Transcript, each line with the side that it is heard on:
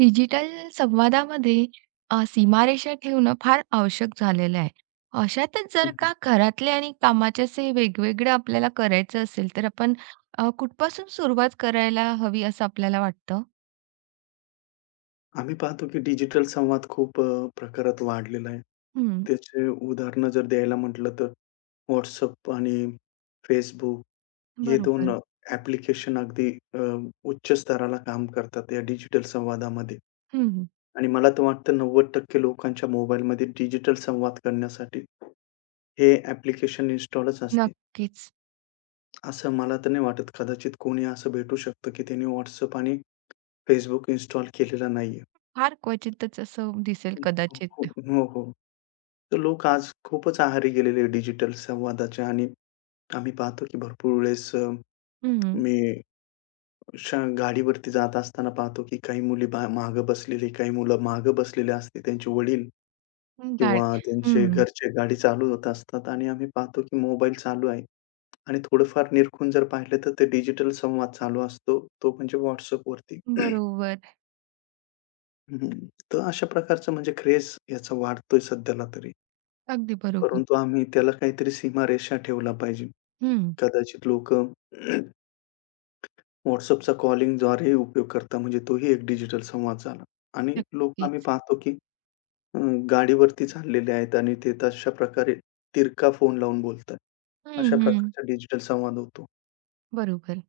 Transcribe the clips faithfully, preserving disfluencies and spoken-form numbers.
right: Digital संवादामध्ये अ, सीमारेषा ठेवणं फार आवश्यक झालेलं आहे. अशातच
left: हं,
right: जर
left: हं.
right: का घरातले आणि कामाचे असे वेगवेगळं आपल्याला करायचं असेल, तर आपण अ, कुठपासून सुरुवात करायला हवी असं आपल्याला वाटतं?
left: आम्ही पाहतो की डिजिटल संवाद खूप अ, प्रकारात वाढलेला आहे.
right: हं,
left: त्याचे उदाहरणं जर द्यायला म्हटलं तर WhatsApp आणि Facebook हे दोन
right: बरोबर.
left: अ, ॲप्लिकेशन अगदी अ, उच्च स्तराला काम करतात या डिजिटल संवादामध्ये.
right: हं, हं.
left: आणि मला तर वाटतं नव्वद टक्के लोकांच्या मोबाईलमध्ये डिजिटल संवाद करण्यासाठी हे ॲप्लिकेशन इन्स्टॉलच असते.
right: नक्कीच.
left: असं मला तर नाही वाटत कदाचित कोणी असं भेटू शकतं की त्याने WhatsApp आणि Facebook इन्स्टॉल केलेला नाहीये.
right: फार क्वचितच असं दिसेल
left: हो, हो,
right: कदाचित.
left: हो. हो. तर लोक आज खूपच आहारी गेलेले डिजिटल संवादाच्या. आणि आम्ही पाहतो की भरपूर वेळेस अ,
right: हं.
left: मी शा गाडीवरती जात असताना पाहतो की काही मुली बा मागं बसलेली, काही मुलं मागं बसलेले असते. त्यांचे वडील
right: गाड
left: किंवा त्यांचे
right: हं.
left: घरचे गाडी चालवत असतात आणि आम्ही पाहतो की मोबाईल चालू आहे आणि थोडंफार निरखून जर पाहिलं तर ते डिजिटल संवाद चालू असतो. तो म्हणजे WhatsAppवरती.
right: बरोबर.
left: हं, हं. तर अशा प्रकारचं म्हणजे क्रेझ याचा वाढतोय सध्याला तरी.
right: अगदी बरोबर.
left: परंतु आम्ही त्याला काहीतरी सीमारेषा ठेवला पाहिजे.
right: हं.
left: कदाचित लोकं WhatsAppचा कॉलिंगद्वारे उपयोग करतात. म्हणजे तोही एक डिजिटल संवाद झाला. आणि लोक आम्ही
right: नक्कीच.
left: पाहतो, की अ, गाडीवरती चाललेले आहेत आणि ते तशा प्रकारे तिरका फोन लावून बोलतात.
right: हं,
left: अशा
right: हं.
left: प्रकारचा डिजिटल संवाद होतो.
right: बरोबर.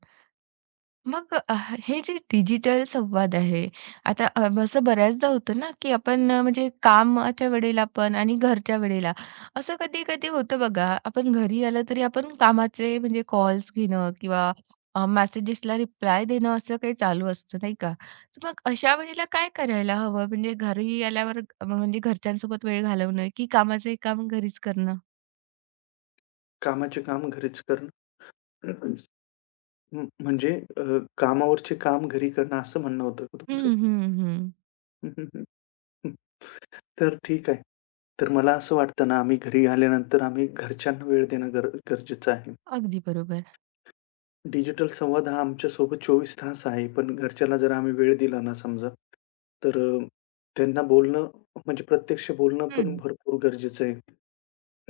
right: मग अ, हे जे डिजिटल संवाद आहे, आता अ, असं बऱ्याचदा होतं ना, की आपण अ, म्हणजे कामाच्या वेळेला पण आणि घरच्या वेळेला असं कधी-कधी होतं बघा, आपण घरी आलं तरी आपण कामाचे म्हणजे कॉल्स घेणं किंवा अ, मेसेजेसला रिप्लाय देणं असं काही चालू असतं, नाही का? तर मग अशा वेळेला काय करायला हवं? म्हणजे घरी आल्यावर अ, म्हणजे घरच्यांसोबत वेळ घालवणं की कामाचं काम घरीच करणं?
left: कामाचे काम घरीच करणं म म्हणजे अ, कामावरचे काम घरी करणं असं म्हणणं होतं का तुमचं?
right: हं, हं, हं.
left: हं, हं, हं, तर ठीक आहे. तर मला असं वाटतं ना, आम्ही घरी आल्यानंतर आम्ही घरच्यांना वेळ देणं गर गरजेचं आहे.
right: अगदी बरोबर.
left: डिजिटल संवाद हा आमच्यासोबत चोवीस तास आहे. पण घरच्याला जर आम्ही वेळ दिला ना समजा, तर अ, त्यांना बोलणं म्हणजे प्रत्यक्ष बोलणं पण
right: हं,
left: भरपूर गरजेचं आहे.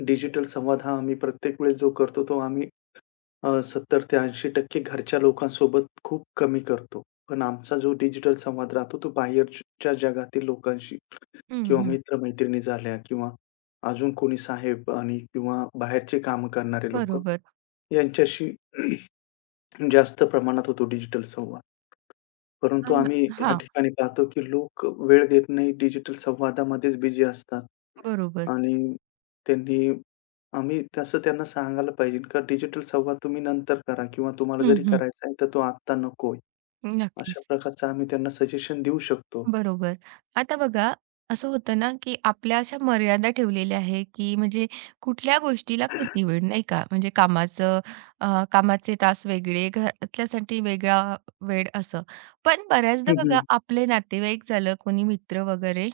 left: डिजिटल संवाद हा आम्ही प्रत्येक वेळेस जो करतो तो आम्ही अ, सत्तर टक्के ते ऐंशी टक्के घरच्या लोकांसोबत खूप कमी करतो. पण आमचा जो डिजिटल संवाद राहतो तो बाहेरच्या जगातील लोकांशी
right: हं,
left: किंवा
right: हं.
left: मित्र झाल्या किंवा अजून कोणी साहेब आणि किंवा बाहेरचे कामं करणारे लोकं
right: बरोबर.
left: यांच्याशी जास्त प्रमाणात होतो डिजिटल संवाद. परंतु
right: आम
left: आम्ही ह्या
right: हां.
left: ठिकाणी पाहतो, की लोक वेळ देत नाही. डिजिटल संवादामध्येच बिझी असतात
right: बरोबर.
left: आणि त्यांनी आम्ही तसं त्यांना सांगायला पाहिजे, का डिजिटल संवाद तुम्ही नंतर करा किंवा तुम्हाला
right: हं,
left: जरी
right: हं.
left: करायचा आहे, तर तो आत्ता नकोय. अशा
right: नक्कीच.
left: प्रकारचं आम्ही त्यांना सजेशन देऊ शकतो.
right: बरोबर. आता बघा, असं होतं ना, की आपल्या अशा मर्यादा ठेवलेल्या आहे, की म्हणजे कुठल्या गोष्टीला किती वेळ, नाही का? म्हणजे कामाचं अ, कामाचे तास वेगळे, घरातल्यासाठी वेगळा वेळ असं. पण बऱ्याचदा
left: हं,
right: बघा,
left: हं.
right: आपले नातेवाईक झालं, कोणी मित्र वगैरे,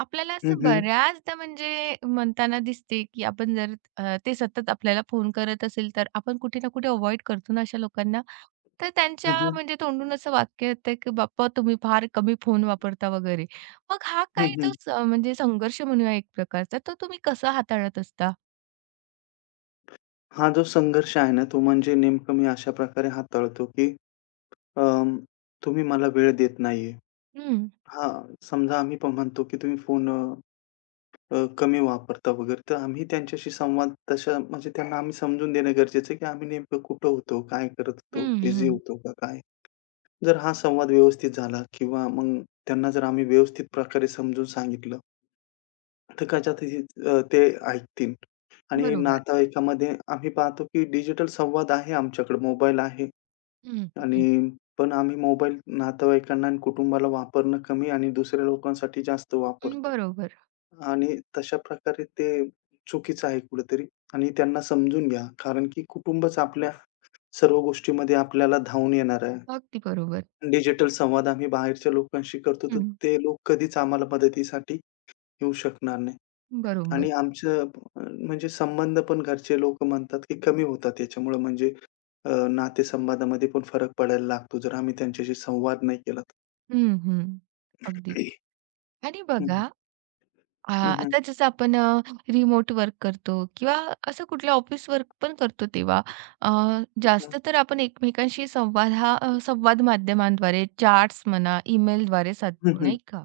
right: आपल्याला
left: हं,
right: असं
left: हं.
right: बऱ्याचदा म्हणजे म्हणताना दिसते, की आपण जर अ, ते सतत आपल्याला फोन करत असेल, तर आपण कुठे ना कुठे अव्हॉइड करतो ना अशा लोकांना? तर
left: हं,
right: त्यांच्या
left: हं.
right: म्हणजे तोंडून असं वाक्य येतं, की "बाप्पा तुम्ही फार कमी फोन वापरता" वगैरे. मग हा काही जो स म्हणजे संघर्ष म्हणूया एक प्रकारचा, तो तुम्ही कसा हाताळत असता?
left: हा जो संघर्ष आहे ना, तो म्हणजे नेमकं मी अशा प्रकारे हाताळतो, की अ, तुम्ही मला वेळ देत नाहीये.
right: हं.
left: हां, समजा आम्ही पण म्हणतो, की तुम्ही फोन अ, अ, कमी वापरता वगैरे, तर आम्ही त्यांच्याशी संवाद तशा म्हणजे त्यांना आम्ही समजून देणं गरजेचं आहे, की आम्ही नेमकं कुठं होतो, काय करत होतो,
right: हं,
left: बिझी
right: हं.
left: होतो का काय? जर हा संवाद व्यवस्थित झाला किंवा मग त्यांना जर आम्ही व्यवस्थित प्रकारे समजून सांगितलं, तर कदाचित अ, ते ऐकतील. आणि
right: बरोबर.
left: नातेवाईकामध्ये आम्ही पाहतो, की डिजिटल संवाद आहे आमच्याकडे, मोबाईल आहे
right: हं, हं.
left: आणि पण आम्ही मोबाईल नातेवाईकांना आणि कुटुंबाला वापरणं कमी आणि दुसऱ्या लोकांसाठी जास्त
right: हं,
left: वापरतो.
right: बरोबर.
left: आणि तशा प्रकारे ते चुकीचं आहे कुठेतरी आणि त्यांना समजून घ्या. कारण की कुटुंबच आपल्या सर्व गोष्टीमध्ये आपल्याला धावून येणार आहे.
right: अगदी बरोबर.
left: डिजिटल संवाद आम्ही बाहेरच्या लोकांशी करतो, तर
right: हं.
left: ते लोक कधीच आम्हाला मदतीसाठी येऊ शकणार नाही.
right: बरोबर.
left: आणि आमचं अ, म्हणजे संबंध पण घरचे लोक म्हणतात, की कमी होतात याच्यामुळं म्हणजे अ, नातेसंबंधामध्ये पण फरक पडायला लागतो, जर आम्ही त्यांच्याशी संवाद नाही केला तर.
right: हं, हं. अगदी. आणि
left: हं, हं.
right: बघा हां,
left: हं, हं.
right: आता जसं आपण रिमोट वर्क करतो किंवा असं कुठलं ऑफिस वर्क पण करतो तेव्हा अ, जास्त तर आपण एकमेकांशी संवाद हा अ, संवाद माध्यमांद्वारे चॅट्स म्हणा, ईमेलद्वारे
left: हं,
right: साधतो नाही का?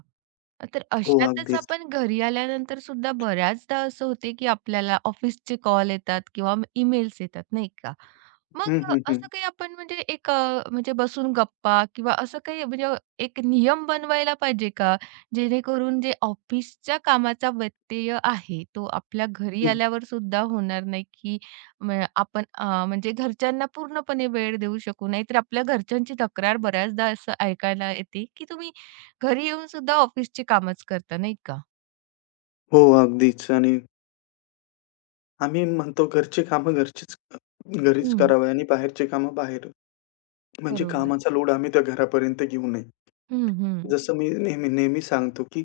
right: तर
left: हो,
right: अशातच
left: अगदीच.
right: आपण घरी आल्यानंतर सुद्धा बऱ्याचदा असं होते, की आपल्याला ऑफिसचे कॉल येतात किंवा ईमेल्स येतात नाही का? मग
left: हं,
right: अ,
left: हं,
right: असं
left: हं.
right: काही आपण म्हणजे एक अ, म्हणजे बसून गप्पा किंवा असं काही म्हणजे एक नियम बनवायला पाहिजे का? जेणेकरून जे ऑफिसच्या कामाचा व्यत्यय आहे, तो आपल्या घरी आल्यावर सुद्धा होणार नाही, की म आपण अ, म्हणजे घरच्यांना पूर्णपणे वेळ देऊ शकू. नाहीतर आपल्या घरच्यांची तक्रार बऱ्याचदा असं ऐकायला येते, की तुम्ही घरी येऊन सुद्धा ऑफिसची कामच करता, नाही का?
left: हो, अगदीच. आणि आम्ही म्हणतो घरची कामं घरचीच घरीच
right: हं,
left: करावी आणि बाहेरची कामं बाहेर. म्हणजे
right: बरोबर.
left: कामाचा लोड आम्ही त्या घरापर्यंत घेऊ नये.
right: हं, हं.
left: जसं मी नेहमी नेहमी सांगतो, की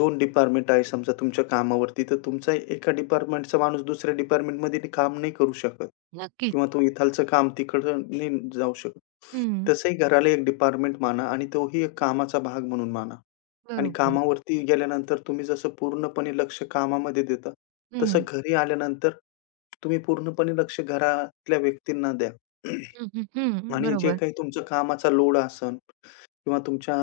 left: दोन डिपार्टमेंट आहे समजा तुमच्या कामावरती, तर तुमचा एका डिपार्टमेंटचा माणूस दुसऱ्या डिपार्टमेंटमध्ये ते काम नाही करू शकत
right: नक्कीच.
left: किंवा तो इथालचं काम तिकडं नाही जाऊ शकत.
right: हं,
left: तसंही घराला एक डिपार्टमेंट माना आणि तोही एक कामाचा भाग म्हणून माना. आणि
right: बरोबर.
left: कामावरती गेल्यानंतर तुम्ही जसं पूर्णपणे लक्ष कामामध्ये देता, तसं
right: हं,
left: घरी आल्यानंतर तुम्ही पूर्णपणे लक्ष घरातल्या व्यक्तींना द्या.
right: हं, हं, हं.
left: आणि जे
right: बरोबर.
left: काही तुमच्या कामाचा लोड असन किंवा तुमच्या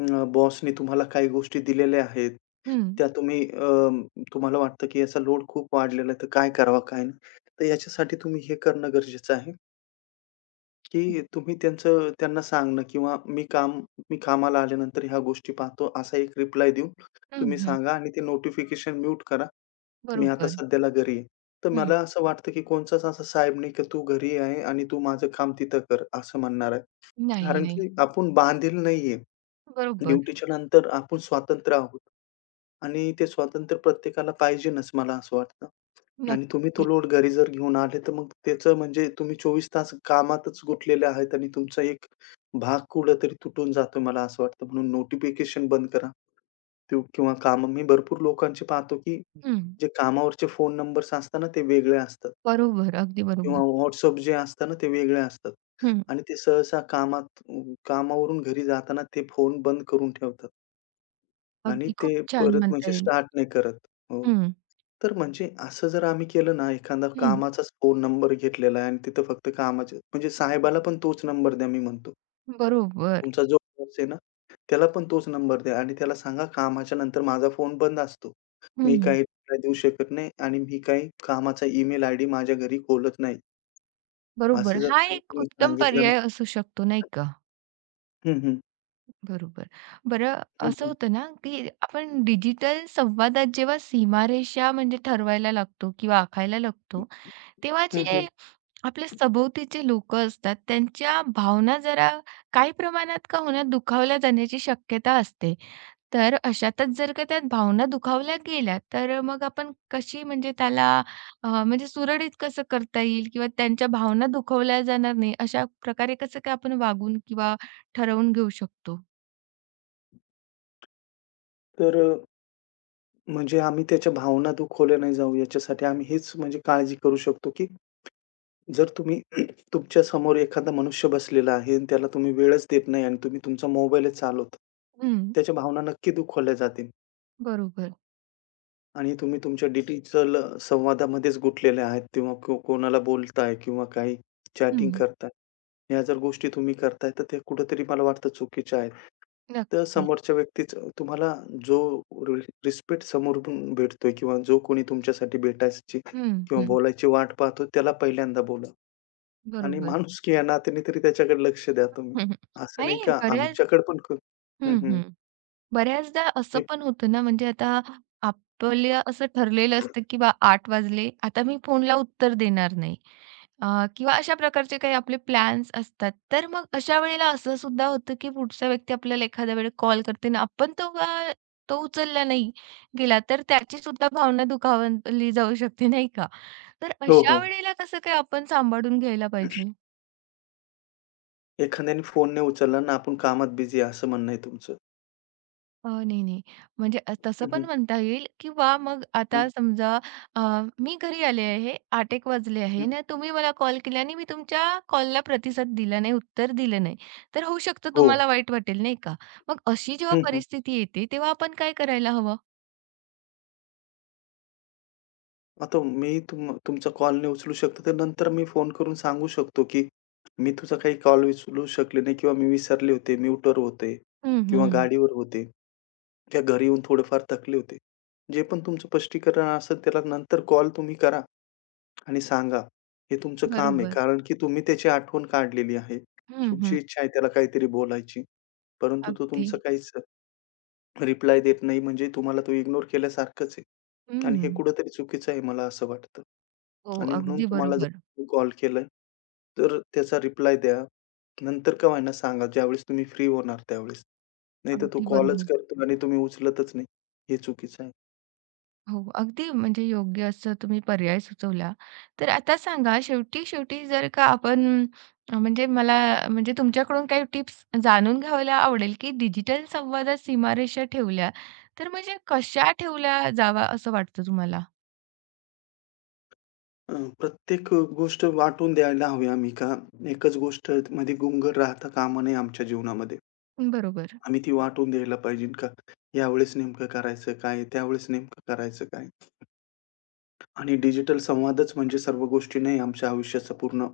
left: अ, बॉसने तुम्हाला काही गोष्टी दिलेल्या आहेत,
right: हं,
left: त्या तुम्ही अ, तुम्हाला वाटतं की याचा लोड खूप वाढलेला आहे, तर काय करावं, काय नाही? तर याच्यासाठी तुम्ही हे करणं गरजेचं आहे, की तुम्ही त्यांचं त्यांना सांगणं किंवा "मी काम मी कामाला आल्यानंतर ह्या गोष्टी पाहतो" असा एक रिप्लाय देऊन
right: हं,
left: तुम्ही
right: हं.
left: सांगा आणि ते नोटिफिकेशन म्यूट करा. "मी आता
right: बरोबर.
left: सध्याला घरी आहे." तर
right: हं.
left: मला असं वाटतं की कोणचाच असा साहेब नाही, की "तू घरी आहे आणि तू माझं काम तिथं कर," असं म्हणणार आहे.
right: नाही,
left: कारण
right: नाही.
left: की आपण बांधील नाहीये.
right: बरोबर.
left: ड्युटीच्या नंतर आपण स्वतंत्र आहोत आणि ते स्वातंत्र्य प्रत्येकाला पाहिजेनच मला असं वाटतं. आणि तुम्ही तो
right: नक्की.
left: लोड घरी जर घेऊन आले, तर मग त्याचं म्हणजे तुम्ही चोवीस तास कामातच गुंतलेले आहेत आणि तुमचा एक भाग कुठेतरी तुटून जातो मला असं वाटतं. म्हणून नोटिफिकेशन बंद करा. ते किंवा कामं मी भरपूर लोकांचे पाहतो, की
right: हं.
left: जे कामावरचे फोन नंबर्स असतात ना, ते वेगळे असतात.
right: बरोबर, अगदी
left: किंवा
right: बरोबर.
left: WhatsApp जे असतं ना, ते वेगळे असतात
right: हं.
left: आणि ते सहसा कामात कामावरून घरी जाताना ते फोन बंद करून ठेवतात आणि
right: अगदी खूप
left: ते
right: छान
left: परत
right: म्हणता
left: म्हणजे
right: येईल.
left: स्टार्ट नाही करत. हो.
right: हं,
left: तर म्हणजे असं जर आम्ही केलं ना, एखादा
right: हं.
left: कामाचाच फोन नंबर घेतलेला आहे आणि तिथं फक्त कामाचे म्हणजे साहेबाला पण तोच नंबर द्या मी म्हणतो.
right: बरोबर.
left: तुमचा जो बॉस आहे ना, त्याला पण तोच नंबर द्या आणि त्याला सांगा कामाच्या नंतर माझा फोन बंद असतो. मी
right: हं.
left: काही रिप्लाय देऊ शकत नाही आणि मी काही कामाचा ईमेल आयडी माझ्या घरी खोलत नाही.
right: बरोबर.
left: असं जर
right: हा
left: त्यांना
right: एक
left: तुम्ही
right: उत्तम
left: सांगितलं ना.
right: पर्याय असू शकतो, नाही का?
left: हं, हं.
right: बरोबर. बरं
left: हं,
right: असं
left: हं.
right: होतं ना, की आपण डिजिटल संवादात जेव्हा सीमारेषा म्हणजे ठरवायला लागतो किंवा आखायला लागतो, तेव्हा
left: हं,
right: जे
left: हं.
right: आपल्या सभोवतीचे लोकं असतात त्यांच्या भावना जरा काही प्रमाणात का होईना दुखावल्या जाण्याची शक्यता असते. तर अशातच जर का त्यात भावना दुखावल्या गेल्या, तर मग आपण कशी म्हणजे त्याला अ, म्हणजे सुरळीत कसं करता येईल किंवा त्यांच्या भावना दुखावल्या जाणार नाही, अशा प्रकारे कसं काय आपण वागून किंवा ठरवून घेऊ शकतो?
left: तर अ, म्हणजे आम्ही त्याच्या भावना दुखवल्या नाही जाऊ याच्यासाठी आम्ही हेच म्हणजे काळजी करू शकतो, की जर तुम्ही तुमच्या समोर एखादा मनुष्य बसलेला आहे आणि त्याला तुम्ही वेळच देत नाही आणि तुम्ही तुमचा मोबाईलच चालवता.
right: हं,
left: त्याच्या भावना नक्की दुखावल्या जातील.
right: बरोबर.
left: आणि तुम्ही तुमच्या डिजिटल संवादामध्येच गुंतलेले आहेत किंवा को कोणाला बोलताय किंवा काही
right: हं,
left: चॅटिंग करताय. ह्या जर गोष्टी तुम्ही करताय, तर ते कुठेतरी मला वाटतं चुकीच्या आहेत. तर
right: नक्कीच.
left: समोरच्या व्यक्तीचं तुम्हाला जो रि रिस्पेक्ट समोरून भेटतोय किंवा जो कोणी तुमच्यासाठी भेटायची
right: हं,
left: किंवा
right: हं.
left: बोलायची वाट पाहतो, त्याला पहिल्यांदा बोला आणि
right: बरोबर.
left: माणुसकी या नात्याने तरी त्याच्याकडे लक्ष द्या तुम्ही.
right: हम्म, हम्म.
left: असं नाही
right: आणि
left: का
right: बऱ्याच
left: आमच्याकडे पण क हं,
right: हं,
left: हं.
right: हं. बऱ्याचदा असं
left: मी
right: पण होतं ना, म्हणजे आता आपल्या असं ठरलेलं असतं, की बा आठ वाजले, आता मी फोनला उत्तर देणार नाही. अ, किंवा अशा प्रकारचे काही आपले प्लॅन्स असतात. तर मग अशा वेळेला असं सुद्धा होतं, की पुढचा व्यक्ती आपल्याला एखाद्या वेळेस कॉल करते ना, आपण तो अ, तो उचलला नाही गेला, तर त्याची सुद्धा भावना दुखावली जाऊ शकते, नाही का? तर
left: हो, हो.
right: अशा वेळेला कसं काय आपण सांभाळून घ्यायला पाहिजे?
left: एखाद्याने फोन नाही उचलला आणि आपण कामात बिझी आहे, असं म्हणणं आहे तुमचं.
right: अ, नाही, नाही. म्हणजे अ, तसं
left: हं,
right: पण
left: हं,
right: म्हणता येईल किंवा मग
left: हं,
right: आता समजा अ, मी घरी आले आहे, आठ वाजले आहे
left: हं.
right: ना, तुम्ही मला कॉल केला आणि मी तुमच्या कॉलला प्रतिसाद दिला नाही, उत्तर दिलं नाही, तर होऊ शकतं
left: हो.
right: तुम्हाला वाईट वाटेल, नाही का? मग अशी जेव्हा
left: हं, हं.
right: परिस्थिती येते, तेव्हा आपण काय करायला हवं?
left: आता मी तुम तुमचा कॉल नाही उचलू शकतो, तर नंतर मी फोन करून सांगू शकतो, की "मी तुझा काही कॉल उचलू शकले नाही किंवा मी विसरले होते, म्यूटवर होते
right: हं,
left: किंवा
right: हं.
left: गाडीवर होते किंवा घरी येऊन थोडेफार थकले होते." जे पण तुमचं स्पष्टीकरण असेल त्याला नंतर कॉल तुम्ही करा आणि सांगा. हे तुमचं काम आहे,
right: बरोबर.
left: कारण की तुम्ही त्याची आठवण काढलेली आहे.
right: हं, हं.
left: तुमची इच्छा आहे त्याला काहीतरी बोलायची, परंतु तो
right: अगदी.
left: तुमचं काहीच रिप्लाय देत नाही म्हणजे तुम्हाला तो इग्नोर केल्यासारखंच आहे. आणि हे
right: हं.
left: कुठेतरी चुकीचं आहे मला असं वाटतं.
right: हो,
left: आणि म्हणून
right: अगदी
left: तुम्हाला
right: बरोबर.
left: जर कॉल केलाय, तर त्याचा रिप्लाय द्या. नंतर का होईना सांगा ज्यावेळेस तुम्ही फ्री होणार त्यावेळेस. नाहीतर तो
right: अगदी
left: कॉलच
right: बरोबर.
left: करतो आणि तुम्ही उचलतच नाही. हे चुकीचं आहे.
right: हो, अगदी म्हणजे योग्य असं तुम्ही पर्याय सुचवला. तर आता सांगा शेवटी-शेवटी जर का आपण अ, म्हणजे मला म्हणजे तुमच्याकडून काही टिप्स जाणून घ्यायला आवडेल, की डिजिटल संवादात सीमारेषा ठेवल्या, तर म्हणजे कशा ठेवल्या जावा असं वाटतं तुम्हाला?
left: अ, प्रत्येक गोष्ट वाटून द्यायला हवी आम्ही का एकच गोष्ट मध्ये गुंग राहता कामा नये आमच्या जीवनामध्ये.
right: बरोबर.
left: आम्ही ती वाटून द्यायला पाहिजे का यावेळेस नेमकं करायचं काय? त्यावेळेस नेमकं करायचं काय? आणि डिजिटल संवादच म्हणजे सर्व गोष्टी नाही आमच्या आयुष्याचा पूर्ण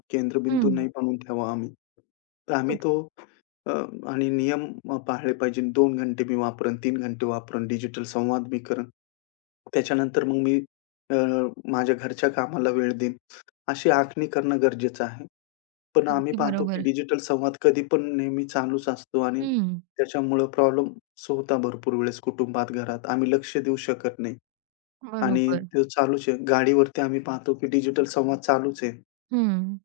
right: हं.
left: केंद्रबिंदू नाही बनवून ठेवा आम्ही. तर आम्ही
right: खूप
left: तो अ, आणि नियम अ, पाळले पाहिजे. दोन घंटे मी वापरेन, तीन घंटे वापरेन, डिजिटल संवाद मी करन। त्याच्यानंतर मग मी अ, माझ्या घरच्या कामाला वेळ देईन. अशी आखणी करणं गरजेचं आहे. पण आम्ही
right: अगदी
left: पाहतो की
right: बरोबर.
left: डिजिटल संवाद कधी पण नेहमी चालूच असतो आणि
right: हं.
left: त्याच्यामुळं प्रॉब्लेम्स होता भरपूर वेळेस कुटुंबात, घरात. आम्ही लक्ष देऊ शकत नाही. आणि
right: बरोबर.
left: तो चालूच आहे. गाडीवरती आम्ही पाहतो की डिजिटल संवाद चालूच आहे
right: हं.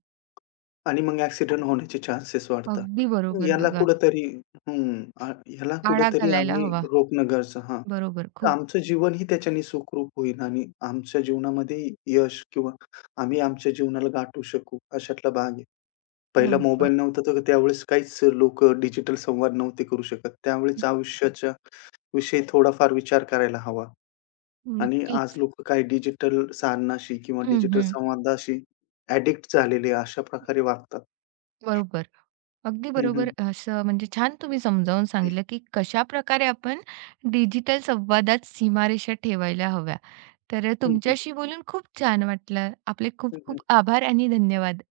left: आणि मग ॲक्सिडेंट होण्याचे चान्सेस वाढतात.
right: अगदी
left: मग
right: बरोबर
left: याला
right: बघा.
left: कुठेतरी हं, अ, ह्याला
right: आळा
left: कुठेतरी
right: घालायला
left: आम्ही
right: हवा.
left: रोखणं गरजेचं हां.
right: बरोबर.
left: तर
right: खूप
left: आमचं जीवनही त्याच्याने सुखरूप होईल आणि आमच्या जीवनामध्ये यश किंवा आम्ही आमच्या जीवनाला गाठू शकू, अशातला भाग आहे. पहिला
right: बरोबर.
left: मोबाईल नव्हता तर त्यावेळेस काहीच लोकं डिजिटल संवाद नव्हते करू शकत. त्यावेळेस आयुष्याच्या विषयी थोडाफार विचार करायला हवा. आणि आज
right: नक्कीच.
left: लोकं काही डिजिटल साधनाशी किंवा
right: हं,
left: डिजिटल
right: हं.
left: संवादाशी ॲडिक्ट झालेले अशा प्रकारे वागतात.
right: बरोबर. अगदी
left: हं,
right: बरोबर.
left: हं.
right: असं म्हणजे छान तुम्ही समजावून सांगितलं, की कशाप्रकारे आपण डिजिटल संवादात सीमारेषा ठेवायला हव्या. तर
left: हं, हं.
right: तुमच्याशी बोलून खूप छान वाटलं. आपले खूप
left: हं,
right: खूप आभार आणि धन्यवाद.